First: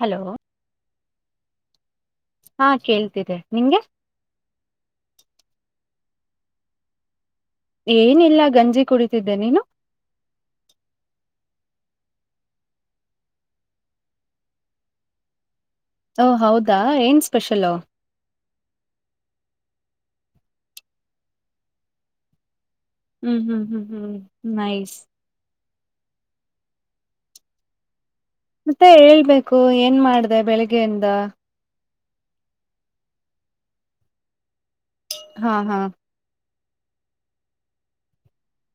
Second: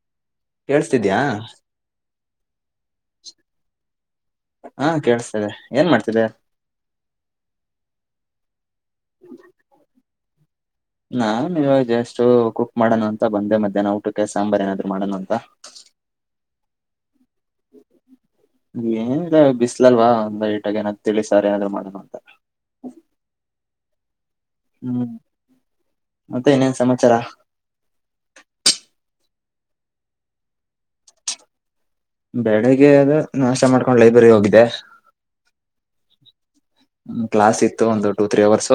Hello ಕೇಳ್ಸ್ತಿದ್ಯಾ ಹಾ ಕೇಳ್ತಿದ್ದೆ ನಿಂಗೆ. ಹಾ ಕೇಳಸ್ತೇದೆ ಏನ್ ಮಾಡ್ತಿದೆ. ಏನಿಲ್ಲ ಗಂಜಿ ಕುಡಿತಿದ್ದೆ ನೀನು. [inaudible] ನಾನು ಇವಾಗ ಜಸ್ಟ್ ಕುಕ್ ಮಾಡೋಣ ಅಂತ ಬಂದೆ ಮಧ್ಯಾಹ್ನ ಊಟಕ್ಕೆ ಸಾಂಬಾರ್ು ಏನಾದ್ರು ಮಾಡೋಣ ಅಂತ. ಓ ಹೌದಾ ಏನ್ ಸ್ಪೆಷಲ್ ಏನ್ ಬಿಸ್ಲಲ್ವಾ ಒಂದ ಲೈಟಾಗಿ ಏನ್ ತಿಳಿ ಸಾರ ನಾದ್ರು ಮಾಡೋಣ ಅಂತ ಹ್ಮ್ ಹ್ಮ್ ಹ್ಮ್ ಹ್ಮ್್ಮ್ ಹ್ಮ್ ಮತ್ತೆ ಇನ್ನಾ ಎನ್ ಸಮಾಚಾರ ಮತ್ತೆ ಹೇಳ್ಬೇಕು ಏನ್ ಮಾಡ್ದೆ ಬೆಳಿಗ್ಗೆಯಿಂದ ಬೆಳಗ್ಗೆ ಅದ ನಷ್ಟ ಮಾಡ್ಕೊಂಡು ಲೈಬ್ರರಿ ಹೋಗಿದೆ ಹಾ ಹಾ ಹ್ಮ ಕ್ಲಾಸ್ ಇತ್ತು ಒಂದು ಟೂ ತ್ರೀ ಅವರ್ಸ್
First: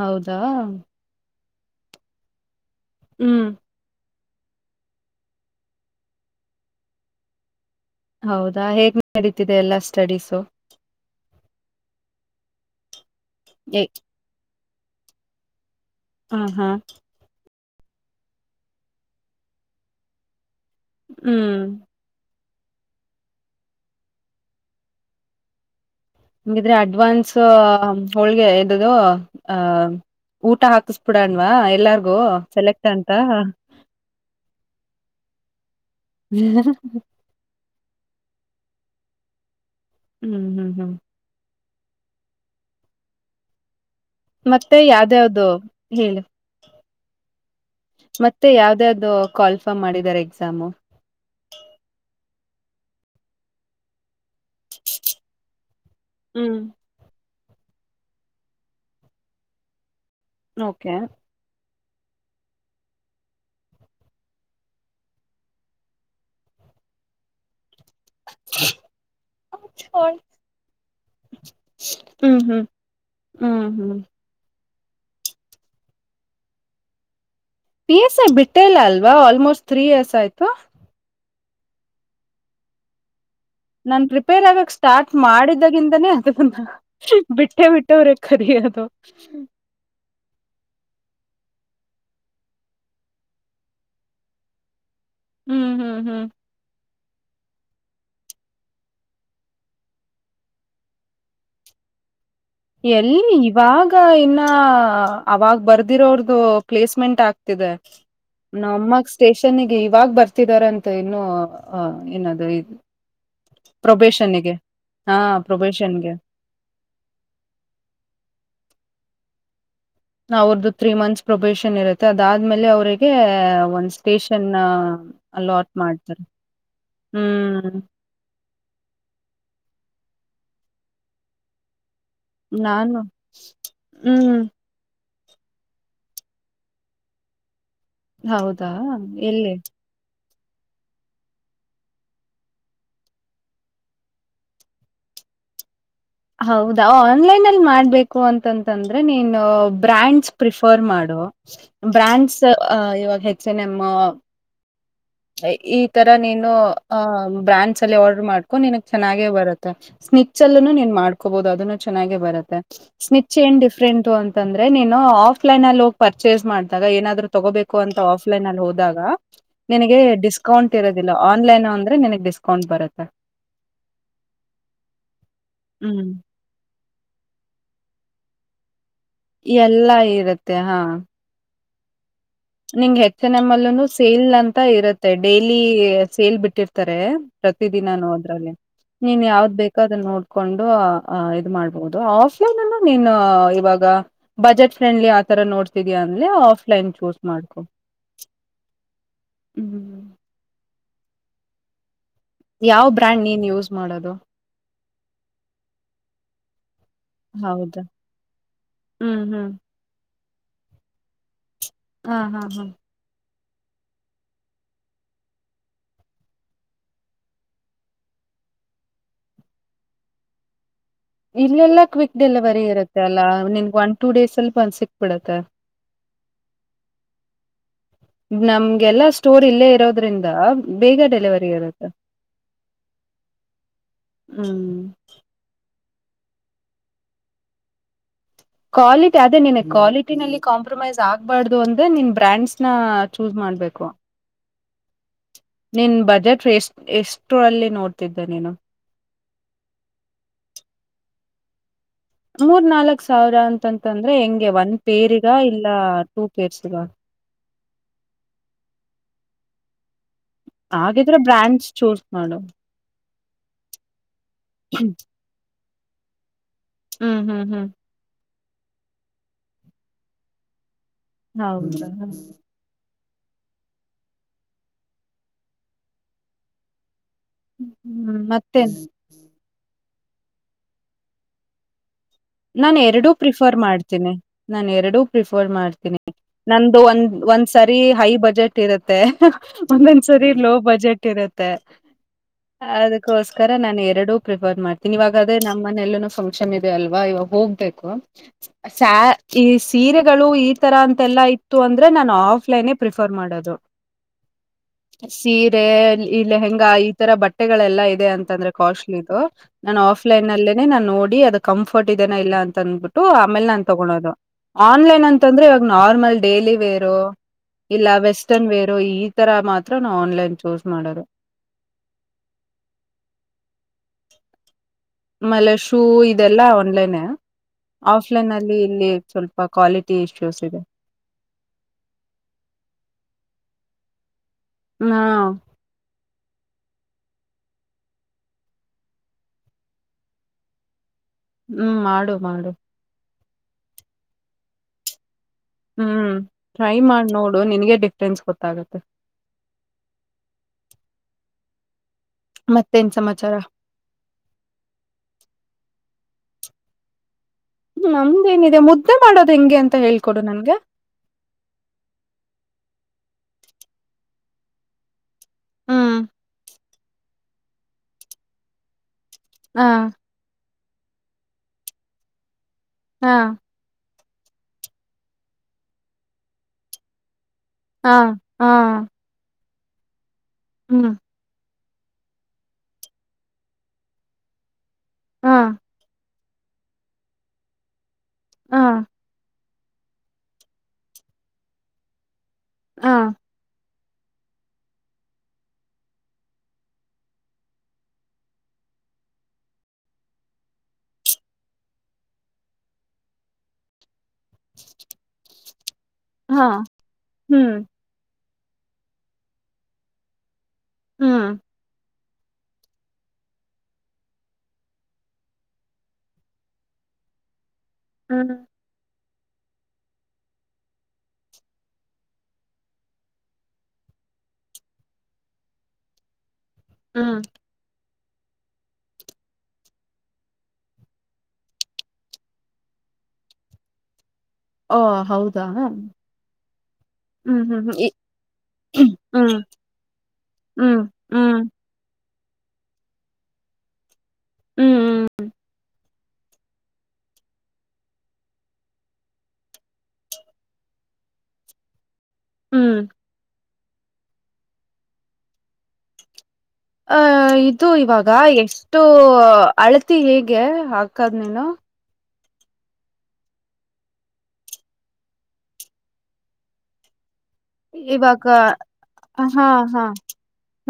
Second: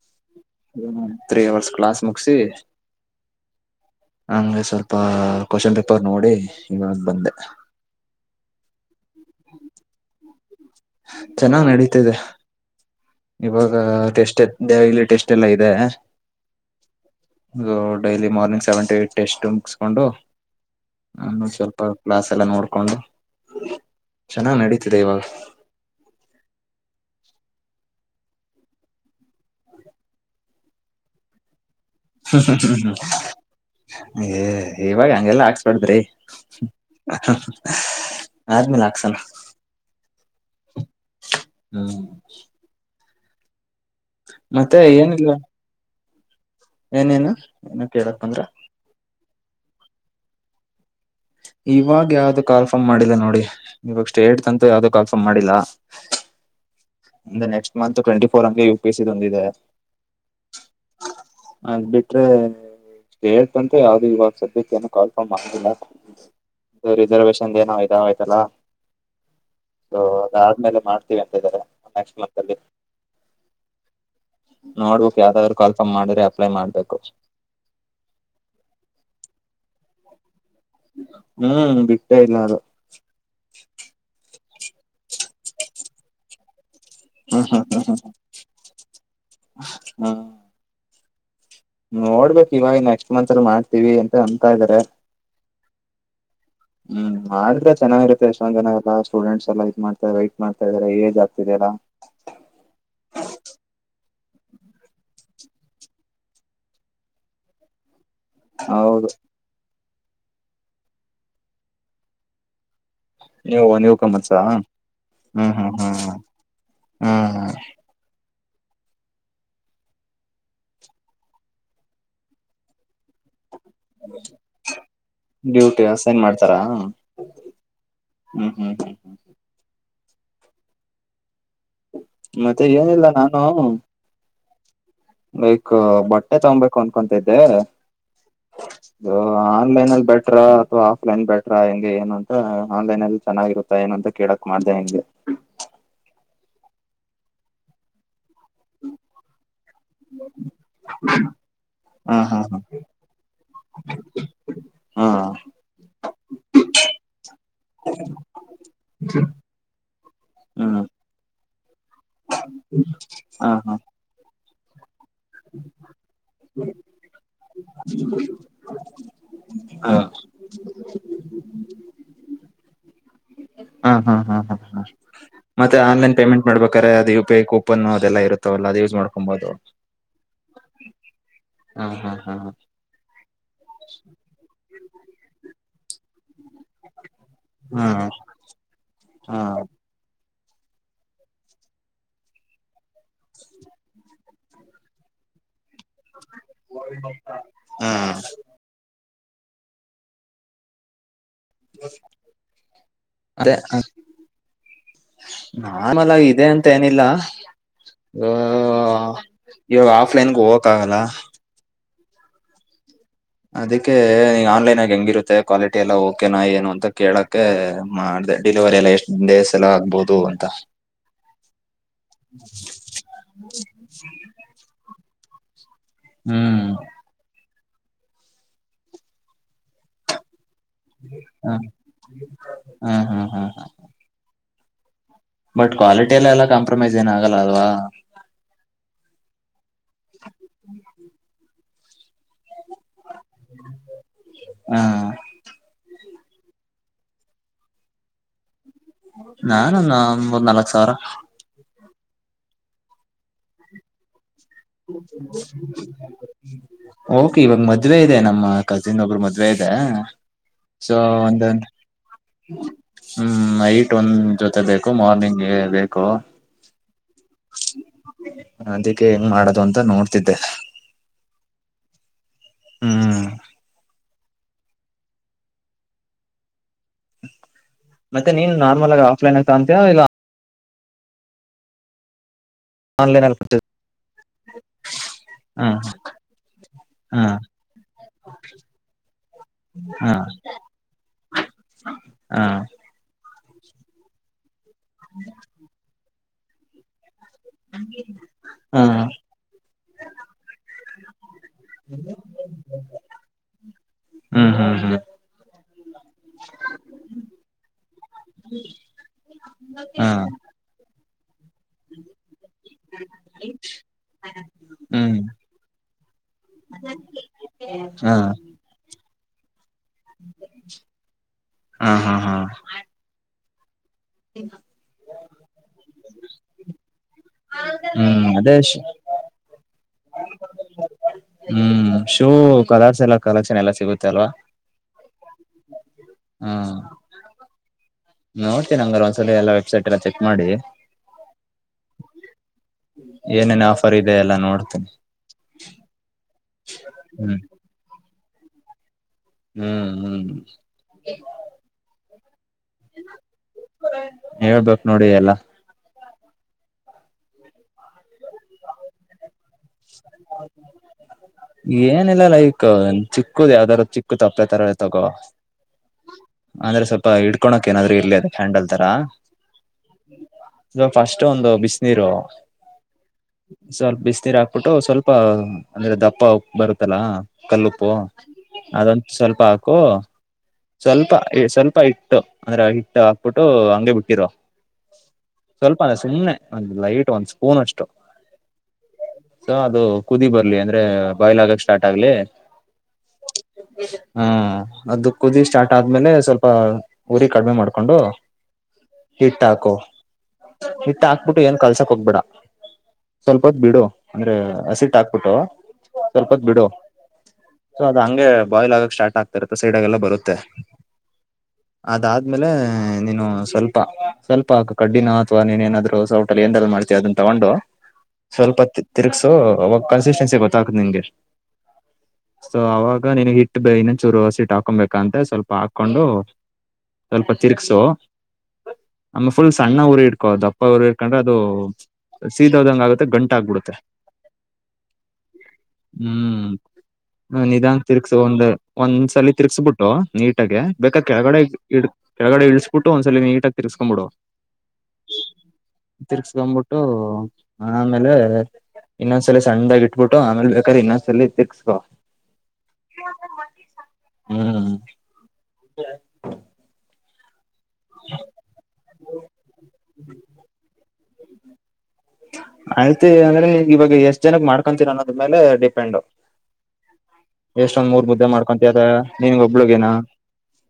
ಹೌದಾ [inaudible] ತ್ರೀ ಅವರ್ಸ್ ಕ್ಲಾಸ್ ಮುಗಿಸಿಿ ಹ್ಮ್ ಹಾಂಗೆ ಸ್ವಲ್ಪ ಕ್ವಶನ್ ಪೇಪರ್ ನೋಡಿ ಇವಾಗ ಬಂದೆ ಹೌದಾ ಹೇಗ್ ನಡೀತಿದೆ ಎಲ್ಲಾ ಸ್ಟಡೀಸು ಚೆನ್ನಾಗ್ ನಡೀತಿದೆ ಇವಾಗ ಏ ಟೆಸ್ಟ್ [inaudible] ಡೈಲಿ ಟೆಸ್ಟ್ ಎಲ್ಲಾ ಇದೆ ಹಾ ಹಾ daily morning seven to eight test ಮುಗಸ್ಕೊಂಡು ನಾನು [inaudible] ಹ್ಮ್ ಸ್ವಲ್ಪ ಕ್ಲಾಸ್ ಎಲ್ಲ ನೋಡ್ಕೊಂಡು ಚೆನ್ನಾಗ ನಡೀತಿದೆ ಇವಾಗ ಹಗಿದ್ರೆ ಅಡ್ವಾನ್ಸ್ ಹೋಳ್ಗೆ ಎದು [inaudible] ಆ ಊಟ ಹಾಕಸ್ಬಿಡನ್ವಾ ಎಲ್ಲಾರ್ಗೂ ಸೆಲೆಕ್ಟ್ ಅಂತ ಏ ಇವಾಗ ಹಂಗೆಲ್ಲ ಹಾಕ್ಸ್ಬಡದ್ರಿ ಹ್ಮ್ ಆದ್ಮೇಲೆ ಹಕ್ಸನ [unintelligible] ಹ್ಮ್ ಹ್ಮ್ ಹ್ಮ್ ಹ್ಮ್. ಮತ್ತೆ ಯಾವ್ದ ಯಾವ್ದು ಹೇಳು ಏನೇನು. ಏನ ಕೇಳಕ್ ಬಂದ್ರ ಮತ್ತೆ ಯಾವ್ದ್ದು ಕಾಲ್ಫಾರ್ಮ್ ಮಾಡಿದಿದ್ದಾರೆ ಎಕ್ಸಾಮ್ ಇವಾಗ ಯಾವ್ದು ಕಾಲ್ಫಾರ್ಮ್ ಮಾಡಿಲ್ಲ ನೋಡಿ ಇವಾಗ ಸ್ಟೇಟ್ [unintelligible] ಅಂತೂ ಯಾವ್ದು ಕಾಲ್ಫಾರ್ಮ್ ಮಾಡಿಲ್ಲಾ ಹ್ಮ್ ನೆಕ್ಸ್ಟ್ ಮಂತ್ ಟ್ವ್ಂಟಿ ಫೋರ್ ಅಂಗೆ ಯು ಪಿ ಸಿ ಒಂದಿದೆ ಓಕೆ. ಅದ್ ಬಿಟ್ರೆ. ಹೇಳ್ತಂತೆ ಯಾವ್ದು ಇವಾಗ ಸದ್ಯಕ್ಕೆ ಏನು ಕಾಲ್ ರ್ಪಮ್ ಮಾಡಿಲ್ಲ. ಇದು ರಿಸರ್ವೇಶನ್ ಏನೋ ಇದಾಯ್ತಲ್ಲ ಸೊ ಅದಾದ್ಮೇಲೆ ಮಾಡ್ತೀವಿ ಅಂತ ಇದ್ದಾರೆ. ನೆಕ್ಸ್ಟ್ ಮಂತ್ ಹ್ಮ್ ಅಲ್ಲಿ. ಹ್ಮ್ ಹ್ಮ್ ಹ್ಮ್ ನೋಡ್ಬೇಕು ಯಾವ್ದಾದ್ರು ಕಾಲ್ಪಾಮ್ ಮಾಡಿದ್ರೆ ಅಪ್ಲೈ ಮಾಡ್ಬೇಕು. ಪಿ ಎಸ್ ಐ ಬಿಟ್ಟೇ ಇಲ್ಲ ಅಲ್ವಾ ಆಲ್ಮೋಸ್ಟ್ ತ್ರಿ ಇಯರ್ಸ್ ಆಯ್ತು. ಹ್ಮ್ ಬಿಡ್ತಾ ಇಲ್ಲ ಅದು. ನನ್ ರಿಪೇರ್ ಆಗಕ್ ಸ್ಟಾರ್ಟ್ ಮಾಡಿದಾಗಿಂತಾನೇ ಅದನ್ನ ಹ್ಮ್ ಹ್ಮ್ ಬಿಟ್ಟೆ ಹ್ಮ್ ಹ್ಮ್ ಬಿಟ್ಟವರ. ಕರಿಯದು. ಹ್ಮ್ ಹ್ಮ್ ನೋಡ್ಬೇಕು ಇವಾಗ ನೆಕ್ಸ್ಟ್ ಮಂತ್ ಅಲ್ಲಿ ಮಾಡ್ತೀವಿ ಅಂತ ಅನ್ಂತಾ ಇದಾರೆ. ಹ್ಮ್ ಹ್ಮ್ ಹ್ಮ್ [unintelligible] ಹ್ಮ್ ಮಾಡ್ರೆ ಚನ್ನಾಗಿರುತ್ತೆ ಎಷ್ಟೊಂದ್ ಜನ ಎಲ್ಲಾ ಸ್ಟೂಡೆಂಟ್ಸ್ ಎಲ್ಲ ಇದ್ ಮಾಡ್ತಾರೆ ವೈಟ್ ಮಾಡ್ತಾ ಇದಾರೆ ಏಜ್ ಆಗ್ತಿದೆದೆಲ್ಲ. ಎಲ್ಲಿ ಇವಾಗ ಇನ್ನ ಅವಾಗ ಬರ್ದಿರೋದು ಪ್ಲೇಸ್ಮೆಂಟ್ ಆಗ್ತಿದೆ. [inaudible] ಹೌದು ನಾಮ್ಮಾಗ ಸ್ಟೇಷನ್ ಗೆ ಇವಾಗ ಬರ್ತಿದಾರ ಅಂತ ಇನ್ನು ಅ ಏನದು ಇದು. [inaudible] ನೀವು ಕರ್ಮಸ್ ಹಾ ಹ್ಮ್ ಹ್ಮ್ ಹ್ಮ್ ಪ್ರೊಬೇಷನ್ಗೆ ಹ್ಮ್ ಹ. ಅವ್ರದ್ದು ತ್ರೀ ಮಂತ್ಸ್ ಪ್ರೊಫೆಷನ್ ಇರುತ್ತೆ ಅದಾದ್ಮೇಲೆ ಅವ್ರರಿಗೆ ಒನ್ಸ್. ಪಯ್ಷಾನಾ ನ ಅರ್ಲಟ್ ಡ್ಯೂಟಿ ಅಸೈನ್ ಮಾಡ್ತಾರೆ ಮಾಡ್ತಾರಾ ಹ್ಮ. ಹ್ಮ್ ಹ್ಮ್ ಹ್ಮ್ ಹ್ಮ್ ಮತ್ತೆ ನಾನು ಏನಿಲ್ಲ ಹ್ಮ್. ಲೈಕ್ ಬಟ್ಟೆ ತಗೊಬೇಕು ಅನ್ಕೊತ್ತೈದೆ. ಹೌದಾ ಹ ಎಲ್ಲಿ ಆನ್ಲೈನ್ ಬಟ್. ಟ್ರ ಅಥವಾ ಆಫ್ ಲೈನ್ ಬೆಟ್ರ ಹೆಂಗೆ ಏನ್ ಅಂತ ಆನ್ಲೈನ್ ಅಲ್ಲಿ ಚೆನ್ನಾಗಿರುತ್ತ ಏನಂತ ಕೇಳಕ್ ಮಾಡ್ದೆ ನಿಮ್ಗೆ. ಹೌದಾ ಆನ್ಲೈನ್ ಅಲ್ಲಿ ಮಾಡ್ಬೇಕು ಅಂತಂತಂದ್ರೆ ನೀನು. ಬ್ರ್ಯಾಂಡ್ಸ್ ಪ್ರಿಫರ್ ಮಾಡು ಹಾ ಹಾ ಬ್ರ್ಯಾಂಡ್ಸ್ ಇವಾಗ ಹೆಚ್ ಎನ್ ಎಂ. ಹಾ ಈ ತರ ನೀನು ಅ ಬ್ರ್ಯಾಂಡ್ಸ್ ಅಲ್ಲಿ ಆರ್ಡರ್ ಮಾಡ್ಕೊಂಡ ನಿನಗ್ ಚೆನ್ನಾಗೆ ಬರುತ್ತೆ. ಸ್ನಿಪ್ಚ್ ಅಲ್ಲಿನು ಹ್ಮ್ ನೀನ್ ಮಾಡ್ಕೋಬಹುದು ಅದನ್ನು ಚೆನ್ನಾಗೇ ಬರುತ್ತೆ. ಸ್ನಿಪ್ಚ್ ಹಾ ಏನ್ ಹಾ ಡಿಪ್ರೆಂಟು ಅಂತಂದ್ರೆ ನೀನು ಆಫ್. ಆಪ್ಲೈನ್ ಹೋಗಿ ಪರ್ಚೇಸ್ ಮಾಡ್ದಾಗ ಏನಾದ್ರು ತಗೋಬೇಕು ಅಂತ ಆಫ್ಲೈನ್ ಅಲ್ಲಿ ಹೋದಾಗ. ಹಾ ನಿನಗೆ ಡಿಸ್ಕೌಂಟ್ ಇರೋದಿಲ್ಲ ಆನ್ಲೈನ್ ಅಂದ್ರೆ ನಿನಗ್ ಡಿಸ್ಕೌಂಟ್ ಬರುತ್ತೆ. ಹಾ ಹಾ ಹಾ ಹಾ ಹಾ ಮತ್ತೆ ಹ್ಮ್ ಆನ್ಲೈನ್ ಪೇಮೆಂಟ್. ಮಾಡ್ಬೇಕಾದ್ರೆ ಅದು ಯು ಟಿ ಐ ಕೂಪನ್ ಅದೆಲ್ಲ ಇರುತ್ತಾವಲ್ಲ ಅದು ಯೂಸ್ ಮಾಡ್. ಎಲ್ಲಾ ಇರುತ್ತೆ ಹಾ. ಹ ಹಾ ಹಾ ಹಾ. ನಿಂಗ್ ಹೆಚ್ ಎನ್ ಎಮ್ ಅಲ್ಲನು ಸೇಲ್ ಅಂತ ಇರುತ್ತೆ ಡೈಲಿ ಸೇಲ್ ಬಿಟ್ಟಿರ್ತಾರೆ. ಹಾ ಪ್ರತಿದಿನನೂದ್ರಲ್ಲಿ ನೀನ್ ಹಾ ಯಾವ್ದ್ ಬೇಕ್. ಅದನ್ನ ನೋಡ್ಕೊಂಡು ಅಹ ಇದು ಮಾಡ್ಬಹುದು ಆಫ್ಲೈನ್ ಮಿನ್ ಇವಾಗ. ಬಜೆಟ್ ಫ್ರೆಂಡಲಿ ಆ ತರ ನೋಡ್. ಮಾಡ್ತಿದೀಯ ಅಂದ್ರೆ ಆಫ್ಲೈನ್ ಚೂಸ್ ಮಾಡ್ಕೊ ಹಾ ಹ್ಮ. [unintelligible] ಯಾವ್ ಬ್ರ್ಯಾಂಡ್ ನೀನ್ ಯೂಸ್ ಮಾಡೋದು. ನನ್ ಅಲ್ಲ ಇದೆ ಅಂತ ಏನಿಲ್ಲ. ಹೌದಾ ಅ ಹ್ಮ್ ಹ್ಮ್ ಇವಾಗ ಆಫ್ಲೈನ್ ಗೆ ಹೋಗಕ್ ಆಗಲ್ಲ. ಹಾ ಹಾ ಹಾ. ಅದಕ್ಕೆ ಈ ಆನ್ಲೈನ್ ಆಗಿ ಹೆಂಗಿರುತ್ತೆ ಕ್ವಾಲಿಟಿ ಎಲ್ಲ ಓಕೆನಾ ಏನು ಅಂತ ಕೇಳಕ್ಕೆ. ಮಾಡ್ದ ಡಿಲಿವರಿ ಎಲ್ಲ ಎಷ್ಟ್ ಡೇಸ್ಸಲ ಆಗ್ಬೋುದು ಅಂತ. ಇಲ್ಲೆಲ್ಲ ಕ್ವಿಕ್ ಡೆಲಿವರಿ ಇರುತ್ತೆ ಅಲ್ಲಾ ನಿನ್ಗ್ ಒನ್ ಟೂ ಡೇಸ್ ಅಲ್ಲಿ ಬಂದ ಸಿಕ್ಬಿಡತ್ತೆ. ಹ್ಮ್ ನಮ್ಗೆಲ್ಲಾ ಸ್ಟೋರ್ ಇಲ್ಲೇ ಇರೋದ್ರಿಂದ. ಬೇಗ ಡೆಲಿವರಿ ಹ ಇರುತ್ತೇ ಹಾ ಹಾ ಹಾ [unintelligible] ಹ್ಞ. ಬಟ್ ಕ್ವಾಲಿಟಿ ಎಲ್ಲ ಕಾಂಪ್ರಮೈಸ್ ಏನ ಆಗಲ್ಲ ಅಲ್ವಾ. ಕ್ವಾಲಿಟಿ ಅದೇ ನಿಿನ ಕ್ವಾಲಿಟಿನಲ್ಲಿ ಕಾಂಪ್ರಮೈಸ್ ಆಗ್ಬಾರ್ದು ಅಂದೆನ್ ಬ್ರ್ಯಾಂಡ್ಸ್ನ. ಚೂಸ್ ಮಾಡ್ಬೇಕು. [inaudible] ಹ ನಿನ್ ಬಜೆಟ್ ಎಷ್ಟ ಎಷ್ಟರಲ್ಲಿ ನೋಡ್ತಿದ್ದೆ ನೀನು. ನಾನ್ಂದು ಮೂರ್ ನಾಲ್ಕ್ ಸಾವಿರ. ಮೂರ್ ನಾಲ್ಕ್ ಸಾವಿರ ಅಂತಂತಂದ್ರೆ ಹೆಂಗೆ ಒನ್ ಪೇರಿಗ ಇಲ್ಲ ಟೂ ಪೇರ್ಸ್ಗ್. ಓಕೆ ಇವಾಗ ಮದ್ವೆ ಇದೆ ನಮ್ಮ ಕಸಿನ್ ಒಬ್ಬರು ಮದ್ವೆ ಇದೆ. ಸೊ ಹಾಗಿದ್ರೆ ಒಂದ ಬ್ರ್ಯಾಂಡ್ಸ್ ಚೂಸ್. ಮಾಡು ಹ್ಮ್ ನೈಟ್ ಒಂದ್ ಜೊತೆ ಬೇಕು ಮಾರ್ನಿಂಗ್ ಗೆ ಬೇಕು. ಹ್ಮ್ ಹ್ಮ್ ಹ್ಮ್. ಅದಿಕ್ಕೆ ಹೆಂಗ್ ಮಾಡೋದು ಅಂತ ನೋಡ್ತಿದ್ದೆ. ಹೌದಾ. ಹ್ಮ ಮತ್ತೆ ನೀನ್ ನಾರ್ಮಲ್ ಆಗ ಆಫ್ಲೈನ್ ಆಗ ತಂತೀಯ ಇಲ್ಲ. ನಾನು ಎರಡುೂ ಆನ್ಲೈನ್ ಪ್ರಿಫರ್ ಅಲ್ಲಿ ಮಾಡ್ತೀನಿ ನಾನು ಎರಡೂ ಪ್ರಿಫರ್ ಹಾ ಮಾಡ್ತೀನಿ. ನಮ್ದ ಒಂದ್ ಹಾ ಒಂದ್ಸರಿ ಹೈ ಬಜೆಟ್ ಇರುತ್ತೆ. ಹಾ ಒಂದೊಂದ್ಸರಿ ಲೋ ಬಜೆಟ್ ಇರುತ್ತೆ ಹಾ ಅ. ಅಕ್ಕೋಸ್ಕರ ನಾನನ್ ಎರಡುೂ ಪ್ರಿಫರ್ ಮಾಡ್ತೀನಿ ಇವಾಗ ಅದೇ ನಮ್ಮ ಮನೆಲ್ಲುನು ಫಂಕ್ಷನ್ ಇದೆ ಅಲ್ವಾವ ಹೋಗಿ. ಬ. [unintelligible] ಹಾ ಸ ಈ ಸೀರೆಗಳು ಈ ತರ ಅಂತೆಲ್ಲಾ ಇತ್ತು ಅಂದ್ರೆ ನಾನು ಆಫ್ಲೈನ್ೇ ಪ್ರಿಫರ್ ಮಾಡೋದು. ಹ್ಮ್ ಹ್ಮ್ ಹ್ಮ್. ಸೀರೆ ಈ ಲೆಹಂಗಾ ಈ ತರ ಬಟ್ಟೆಗಳೆಲ್ಲಾ ಇದೆ ಅಂತಂದ್ರೆ ಕಾಸ್ಟ್ಲಿಿದು. ನಾನನ್ ಹ್ಮ್ ಹಾ ಆಫ್ಲೈನ್ ಅಲ್ಲೇನೆ ನಾನ್ ನೋಡಿ ಅದ ಕಂಫರ್ಟ್ ಇದೇನ ಇಲ್ಲ ಅಂತ ಅಂದಬಿಟ್ಟು ಆಮೇಲೆ ನಾನ್ ತಗೊಳೋದು. ಆನ್ಲೈನ್ ಹ್ಮ್ ಅಂತಂದ್ರೆ ಇವಾಗ ನಾರ್ಮಲ್ ಡೈಲಿ ವೇರು. ಇಲ್ಲ ಹಾ ವೆಸ್ಟರ್ನ್ ವೇರ್ ಈ ತರ ಮಾತ್ರ ನಾವು ಆನ್ಲೈನ್ ಚೂಸ್ ಮಾಡೋರು. ಹಾ ಹಾ ಹಾ. ಹ [unintelligible] ಆಮೇಲೆ ಶೂ ಇದೆಲ್ಲಾ ಆನ್ಲೈನ್ ಹ್ಮ್ ಆಫ್ಲೈನ್ ಅದೇ ಅಲ್ಲಿ ಇಲ್ಲಿ ಸ್ವಲ್ಪ. ಕ್ವಾಲಿಟಿ ಇಶ್ಯೂಸ್ ಇದೆ. ಹ್ಮ್ ಶೂ ಕಲರ್ಸ್ ಎಲ್ಲಾ ಕಲೆಕ್ಷನ್ ಎಲ್ಲಾ ಸಿಗುತ್ತೆ ಅಲ್ವಾ. ಹ್ಮ ಹಾ ನೋಡ್ತೀನಿ ಹಂಗ್ರ ಒಂದ್ಸಲ ಎಲ್ಲ ವೆಬ್ಸೈಟ್ ಎಲ್ಲ ಚೆಕ್ ಮಾಡಿ. ಹ್ಮ್ ಮಾಡು ಮಾಡು. ಏನೇನ ಆಫರ್ ಇದೆ ಎಲ್ಲ ನೋಡ್ತೇನಿ. ಹ್ಮ್ ಟ್ರೈ ಮಾಡಿ ನೋಡು ಹ್ಮ್ ನಿನಗೆ ಡಿಫ್ರೆನ್ಸ್ ಗೊತ್ತಾಗತ್ತೆ. ಹ್ಮ್ ಹ್ಮ್ ಮತ್ತೇನ್ ಸಮಾಚಾರ. ಹೇಳ್ಬೇಕು ನೋಡಿ ಎಲ್ಲ. ನಮ್ದ ಏನಿದೆ ಮುದ್ದೆ ಮಾಡೋದ್ ಹೆಂಗೆ ಅಂತ. ಹೇಳ್ಕೊಡು ನನ್ಗೆ [inaudible] ಏನಿಲ್ಲ ಲೈಕ್ ಚಿಕ್ಕ್ ಯಾವ್ದಾರ ಚಿಕ್ಕ ತಪ್ಲೆ ತರ ತಗೋ. ಹ್ಮ್ ಅಂದ್ರೆ ಸ್ವಲ್ಪ ಹಡ್ಕೊಳಕ್ ಏನಾದ್ರರು ಇರ್ಲಿ ಅದ ಹ್ಯಾಂಡಲ್ ತರ. ಹಾ. ಇದು ಫಸ್ಟ್ ಒಂದು ಬಿಸ ನೀೀರು. ಹಾ ಸ್ವಲ್ಪ ಬಿಸನೀರ್ ಹಾಕ್ಬಿಟ್ಟು ಸ್ವಲ್ಪ ಅಂದ್ರೆ ದಪ್ಪ ಬರುತ್ತಲ್ಲಾ. ಕಲ್ಲುಪ್ಪು ಹಾ ಹಾ ಅದಂತ ಸ್ವಲ್ಪ ಹಾಕು. ಹ್ಮ್ ಸ್ವಲ್ಪ ಸ್ವಲ್ಪ ಹಿಟ್ಟು ಅಂದ್ರೆ ರಾಗಿ ಹಿಟ್ಟು ಹಾಕ್ಬಿಟ್ಟು ಹಂಗಗೆ ಬಿಟ್ಟಿರು. ಹಾ ಸ್ವಲ್ಪ ಅಲ್ಲ ಸುಮ್ಮನೆ ಒಂದ್ ಲೈಟ್ ಒಂದ್ ಸ್ಪೂನ್ ಅಷ್ಟು. ಹಾ ಸೊ ಅದು ಕುದಿ ಬರ್ಲಿ ಅಂದ್ರೆ ಬಾಯ್ಲ್ ಆಗಕ್ ಸ್ಟಾರ್ಟ್ ಆಗ್ಲಿ. ಹಾ ಹ್ಮ ಅದು ಕುದಿ ಸ್ಟಾರ್ಟ್ ಆದ್ಮೇಲೆ ಸ್ವಲ್ಪ. ಊರಿ ಕಡಿ್ಮೆ ಮಾಡ್ಕೊಂಡು. ಹಿಟ್ಟ ಹಾಕು ಹಿಟ್ಟ ಹಾಕ್ಬಿಟ್ಟು ಏನ್ ಕಲ್ಸಕ್ ಹೋಗ್ಬಿಡ. ಸೋಲುತ್ತು ಬಿಡು ಅಂದ್ರೆ ಹಸಿಟ್ ಹಾಕ್ಬಿಟ್ಟು ಸ್ವಲ್ಪತ್ ಹಾ ಬಿಡು. ಹ್ಮ್ ಸೊ ಅದು ಹಂಗೆ ಬಾಯ್ಲ್ ಆಗಕ್ ಸ್ಟಾರ್ಟ್ ಆಗ್ತ ಇರುತ್ತ ಸೈಡಾಗಲ್ಲ ಬರುತ್ತೆ. ಹ್ಮ್ ಅದಾದ್ಮೇಲೆ ನೀನು ಸ್ವಲ್ಪ ಸ್ವಲ್ಪ ಕಡ್ಡಿನ ಅಥವಾ ನೀನೇಏನಾದ್ರು ಸೌಟಲ್ಲಿ ಎಂಡಲ್ ಮಾಡ್ತೀ ಅದ. ತಗೊಂಡು ಹ್ಮ್ ಸ್ವಲ್ಪ ತಿರ್ಗ್ಸು ಅವಾಗ ಕನ್ಸಿಸ್ಟೆನ್ಸಿ ಗೊತ್ತಾಗ್ತ್ ನಿಂಗೆ. [inaudible] ಸೊ ಅವಾಗ ನೀನ್ ಹಿಟ್ಟು ಇನ್ನಂಚೂರುಿಟ್ು ಹಾಕೊಬೇಕಂತ ಸ್ವಲ್ಪ ಹಾಕೊಂಡು ಹ್ಮ್ ಸ್ವಲ್ಪ. ತಿರ್ಗ್ಸು ಆಮೇ ಫುಲ್ ಸಣ್ಣ ಊರಿ ಇಟ್ಕೋ ದಪ್ಪ ಉರಿ ಇಟ್ಕೊಂಡ್ರೆ ಅದು. ಸೀದೋದಂಗ ಆಗುತ್ತ ಗಂಟ ಆಗ್ಬಿಡುತ್ತೆ. ಹ ಹ್ಮ್ ಹ ಹ್ಮ್ ಹ್ಮ್ ನಿಧಾಂಗ ತಿರುಗು ಒಂದ್ ಒಂದ್ ಸಲ ಹ್ಮ್ ತಿರ್ಸಬಿಟ್ಟು ನೀಟಾಗೆ ಹ್ಮ್ ಬೇಕಾ ಕೆಳಗಡೆ ಹ್ಮ್ ಇ. ಕೆಳಗಡೆಳಿಸಸ್ಬಟ್ಟು ಒಂದ್ಸ ನೀ ಆಗಿರ್್ಕೊಂಬಿಡು. ಹ್ಮ್ ತಿರ್ಸ್ಕೊ್ಬಿಟ್ಟು ಆಮೇಲೆ. ಇನ್ನೊಂದ್ ಸಲಿ ಸಣ್ಣಾಗಿ ಇಟ್ಬಟ್ಟುಮೇಲೆ ಬೇಕಾದ್ರೆ ಇನ್ನೊಂದ್ಲಲಿ ತಿಕ್ಸ್. ಹ್ಮ್ ಹ್ಮ್ ಅಹ ಇದು ಇವಾಗ ಎಷ್ಟು ಅಳತಿ ಹೇಗೆ ಹಾಕಾದ್ ನೀೇನು. ಅಳ್ತಿ ಅಂದ್ರೆ ಇವಾಗ ಎಷ್ಟ್ ಜನಕ್ ಮಾಡ್ಕೊಂತೀರ ಅನ್ನೋದ್ಮೇಲೆ ಡಿಪೆಂಡ್. ಹ [inaudible] ಎಷ್ಟೊಂದ್ ಮೂರ್ ಇವಾಗ ಮುದ್ದೆ ಮಾಡ್ಕೊಂತತ ನೀನ್ಗ ಹಾ ಹಾ ಒಬ್ಳಗೇನ.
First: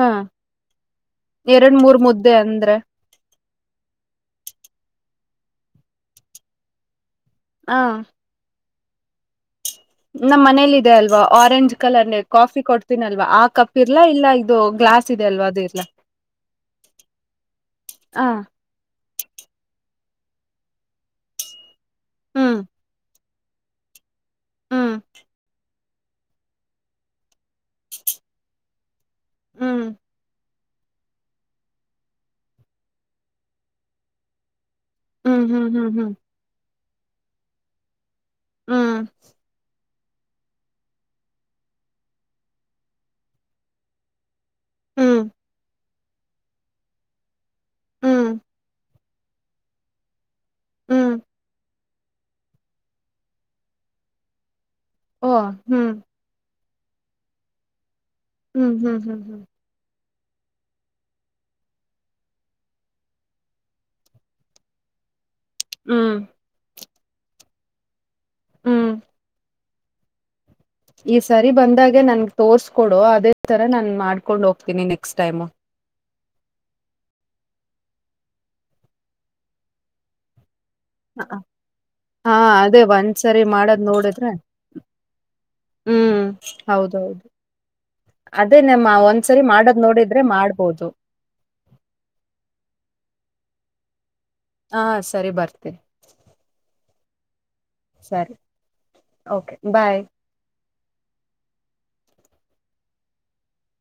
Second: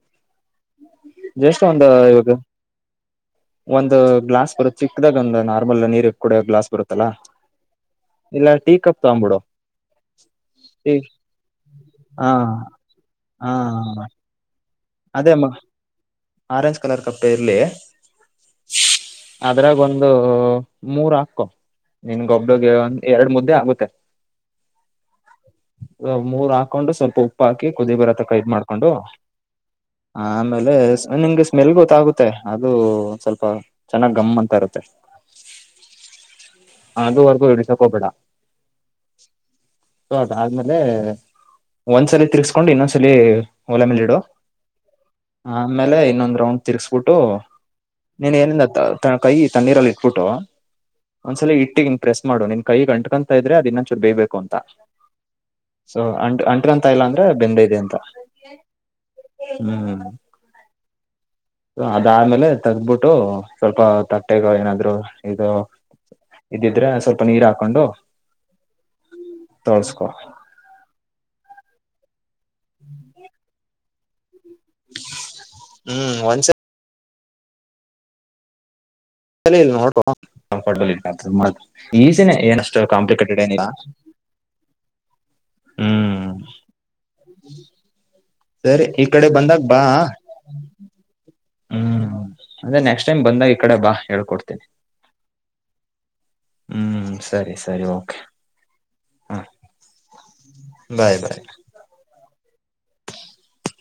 ಹಾ ಜ್ಯಷ್ಟ ಎರಡ್ ಒಂದ ಮೂರ್ ಇವಾಗ. ಮುದ್ದೆ ಅಂದ್ರೆ ಒಂದು ಗ್ಲಾಸ್ ಬರುತ್ತೆ ಚಿಕ್ಕದಾಗ ಒಂದು ನಾರ್ಮಲ್ ನೀರ್ ಕೂಡ ಗ್ಲಾಸ್ ಬರುತ್ತಲ್ಲಾ. ಹ ಇಲ್ಲ ಟೀ ಕಪ್ ತಗೊ್ಬಿಡು. ನಮ್ಮ್ ಮನೇಲಿ ಇದೆ ಅಲ್ವಾ ಆರೆಂಜ್ ಕಲರ್ ನ ಹಾ ಕಾಫಿ ಕೊಡ್ತೀನಲ್ವಾ ಆ ಹಾ ಕಪ್ ಇರ್ಲಾ ಇಲ್ಲ ಇದು ಗ್ಲಾಸ್. ಇದೆ ಅದೇ ಮ ಅಲ್ವಾ ಅದು ಇರ್ಲಾ ಆರೆಂಜ್ ಕಲರ್ ಕಪ್ಪೆ ಇರ್ಲಿ. ಹ ಅದ್ರಾಗ ಒಂದು ಮೂರ್ ಹಾಕು. ನಿನ್ಗೊ ಹ್ಮ್ ಒಬ್ಳಗೆ ಒ ಎರಡ್ ಮುದ್ದೆ ಆಗುತ್ತೆ. ಹ್ಮ್ ಮೂರ್ ಹಾಕೊಂಡು ಸ್ವಲ್ಪ ಉಪ್ಪು ಹಾಕಿ ಕುದಿ ಬರೋ ತಕ ಇದ ಮಾಡ್ಕೊಂಡು. ಹ್ಮ್ ಆಮೇಲೆ ನಿಮ್ಗೆ ಸ್ಮೆಲ್ ಗೊತ್ತಾಗುತ್ತೆ ಅದು ಸ್ವಲ್ಪ ಚೆನ್ನಾಗ್ ಗಮ್ ಅಂತ ಇರುತ್ತೆ. ಹ್ಮ್ ಹ್ಮ್ ಹ್ಮ್ ಹ್ಮ್ ಅುವರೆಗೂ ಹಡಸಕ ಹ್ಬೇಡ. ಹ್ಮ್ ಸೊ ಅದಾದ್ಮೇಲೆ ಒಂದ್ಸಲ ತಿರ್ಸ್ಕೊಂಡು ಇನ್ನೊಂದ್ಸಲ ಒಲೆ ಮೇಲೆ ಇಡು. ಹ್ಮ್ ಹ್ಮ್ ಆಮೇಲೆ ಇನ್ನೊಂದ್ ರೌಂಡ್ ತಿರ್ಸ್ಬಿಟ್ಟು ಹ್ಮ್ ನೀನ್ ಏನ್ ಎಲ್ಲಾ. ಕೈಿ ತಣ್ಣೀರಲ್ಲಿ ಇಟ್ಬಿಟ್ಟು ಹ್ಮ್ ಒಂದ್ಸಲಿ ಇಟ್ಟಿಿ. ಪ್ರೆಸ್ ಮಾಡು ನಿನ್ ಕೈ ಅಂತ್ಕಂಥ ಇದ್ರೆ ಅ ಇನ್ನೊಚೂರು ಬೇಬೇಕು ಅಂತಂ ಓ ಹ್ಮ್ ಸೋ. ತಾ ಇಲ್ಲ ಅಂದ್ರೆ ಬೆಂದ ಇದೆ ಅಂತ. ಹ್ಮ್ ಹ್ಮ್ ಹ್ಮ್ ಹ್ಮ್ ಹ್ಮ್್ಮ ಅದ್ಮೇಲೆ ತಗಬಿಟ್ಟು ಸ್ವಲ್ಪ ತಟ್ಟೆಗೊ ಏನಾದ್ರು. ಇದು ಹ್ಮ್ ಇದಿದ್ರೆ ಸ್ವಲ್ಪ ನೀರ್ ಹಾಕೊಂಡು. ಹ್ಮ್ ತೋಳ್ಸ್ಕೊ. ಈ ಸರಿ ಬಂದಾಗೆ ನನ್ಗೆ ತೋರ್ಸ್ಕೊಡು ಅದೇ ತರ ನಾನನ್ ಮಾಡ್ಕೊಂಡು ಹೋಗ್ತೀನಿ ನೆಕ್ಸ್ಟ್ ಟೈಮ್. ಹ್ಮ್ ಒ. [unintelligible] ಚಲ ಇಲ್ಲ ನೋ ಕಂಫರ್ಟಬಲ್. [unintelligible] ಹ ಈಸಿನೇ ಹಾ ಏನಷ್ಟು ಅದೇ ಕಾಂಪ್ಲಿಕೇಟೆಡ್ ಒಂದ್ಸರಿ ಏನಿಲ್ಲ ಮಾಡದ್ ನೋಡಿದ್ರೆ. ಹ್ಮ್- ಹೌದೌದು ಅದೇ ಸರಿ ನಮ್ಮ ಈ ಕಡೆ ಒಂದ್ಸರಿ ಬಂದಾಗ ಬಾ ಮಾಡದ್ ನೋಡಿದ್ರೆ ಮಾಡ್ಬೋದು. ಹ್ಮ್ ಅದೆ ನೆಕ್ಸ್ಟ್ ಟೈಮ್ ಬಂದಾಗ ಈ ಕಡೆ ಬಾ ಹೇಳ್ಕೊಡ್ತೀನಿ. ಹಾ ಸರಿ ಬರ್ತೇ. ಹ್ಮ್ ಸರಿ ಸರಿ ಓಕೆ ಹ. ಓಕೆ ಬಾಯ್ ಬಾಯ್ ಬಾಯ್.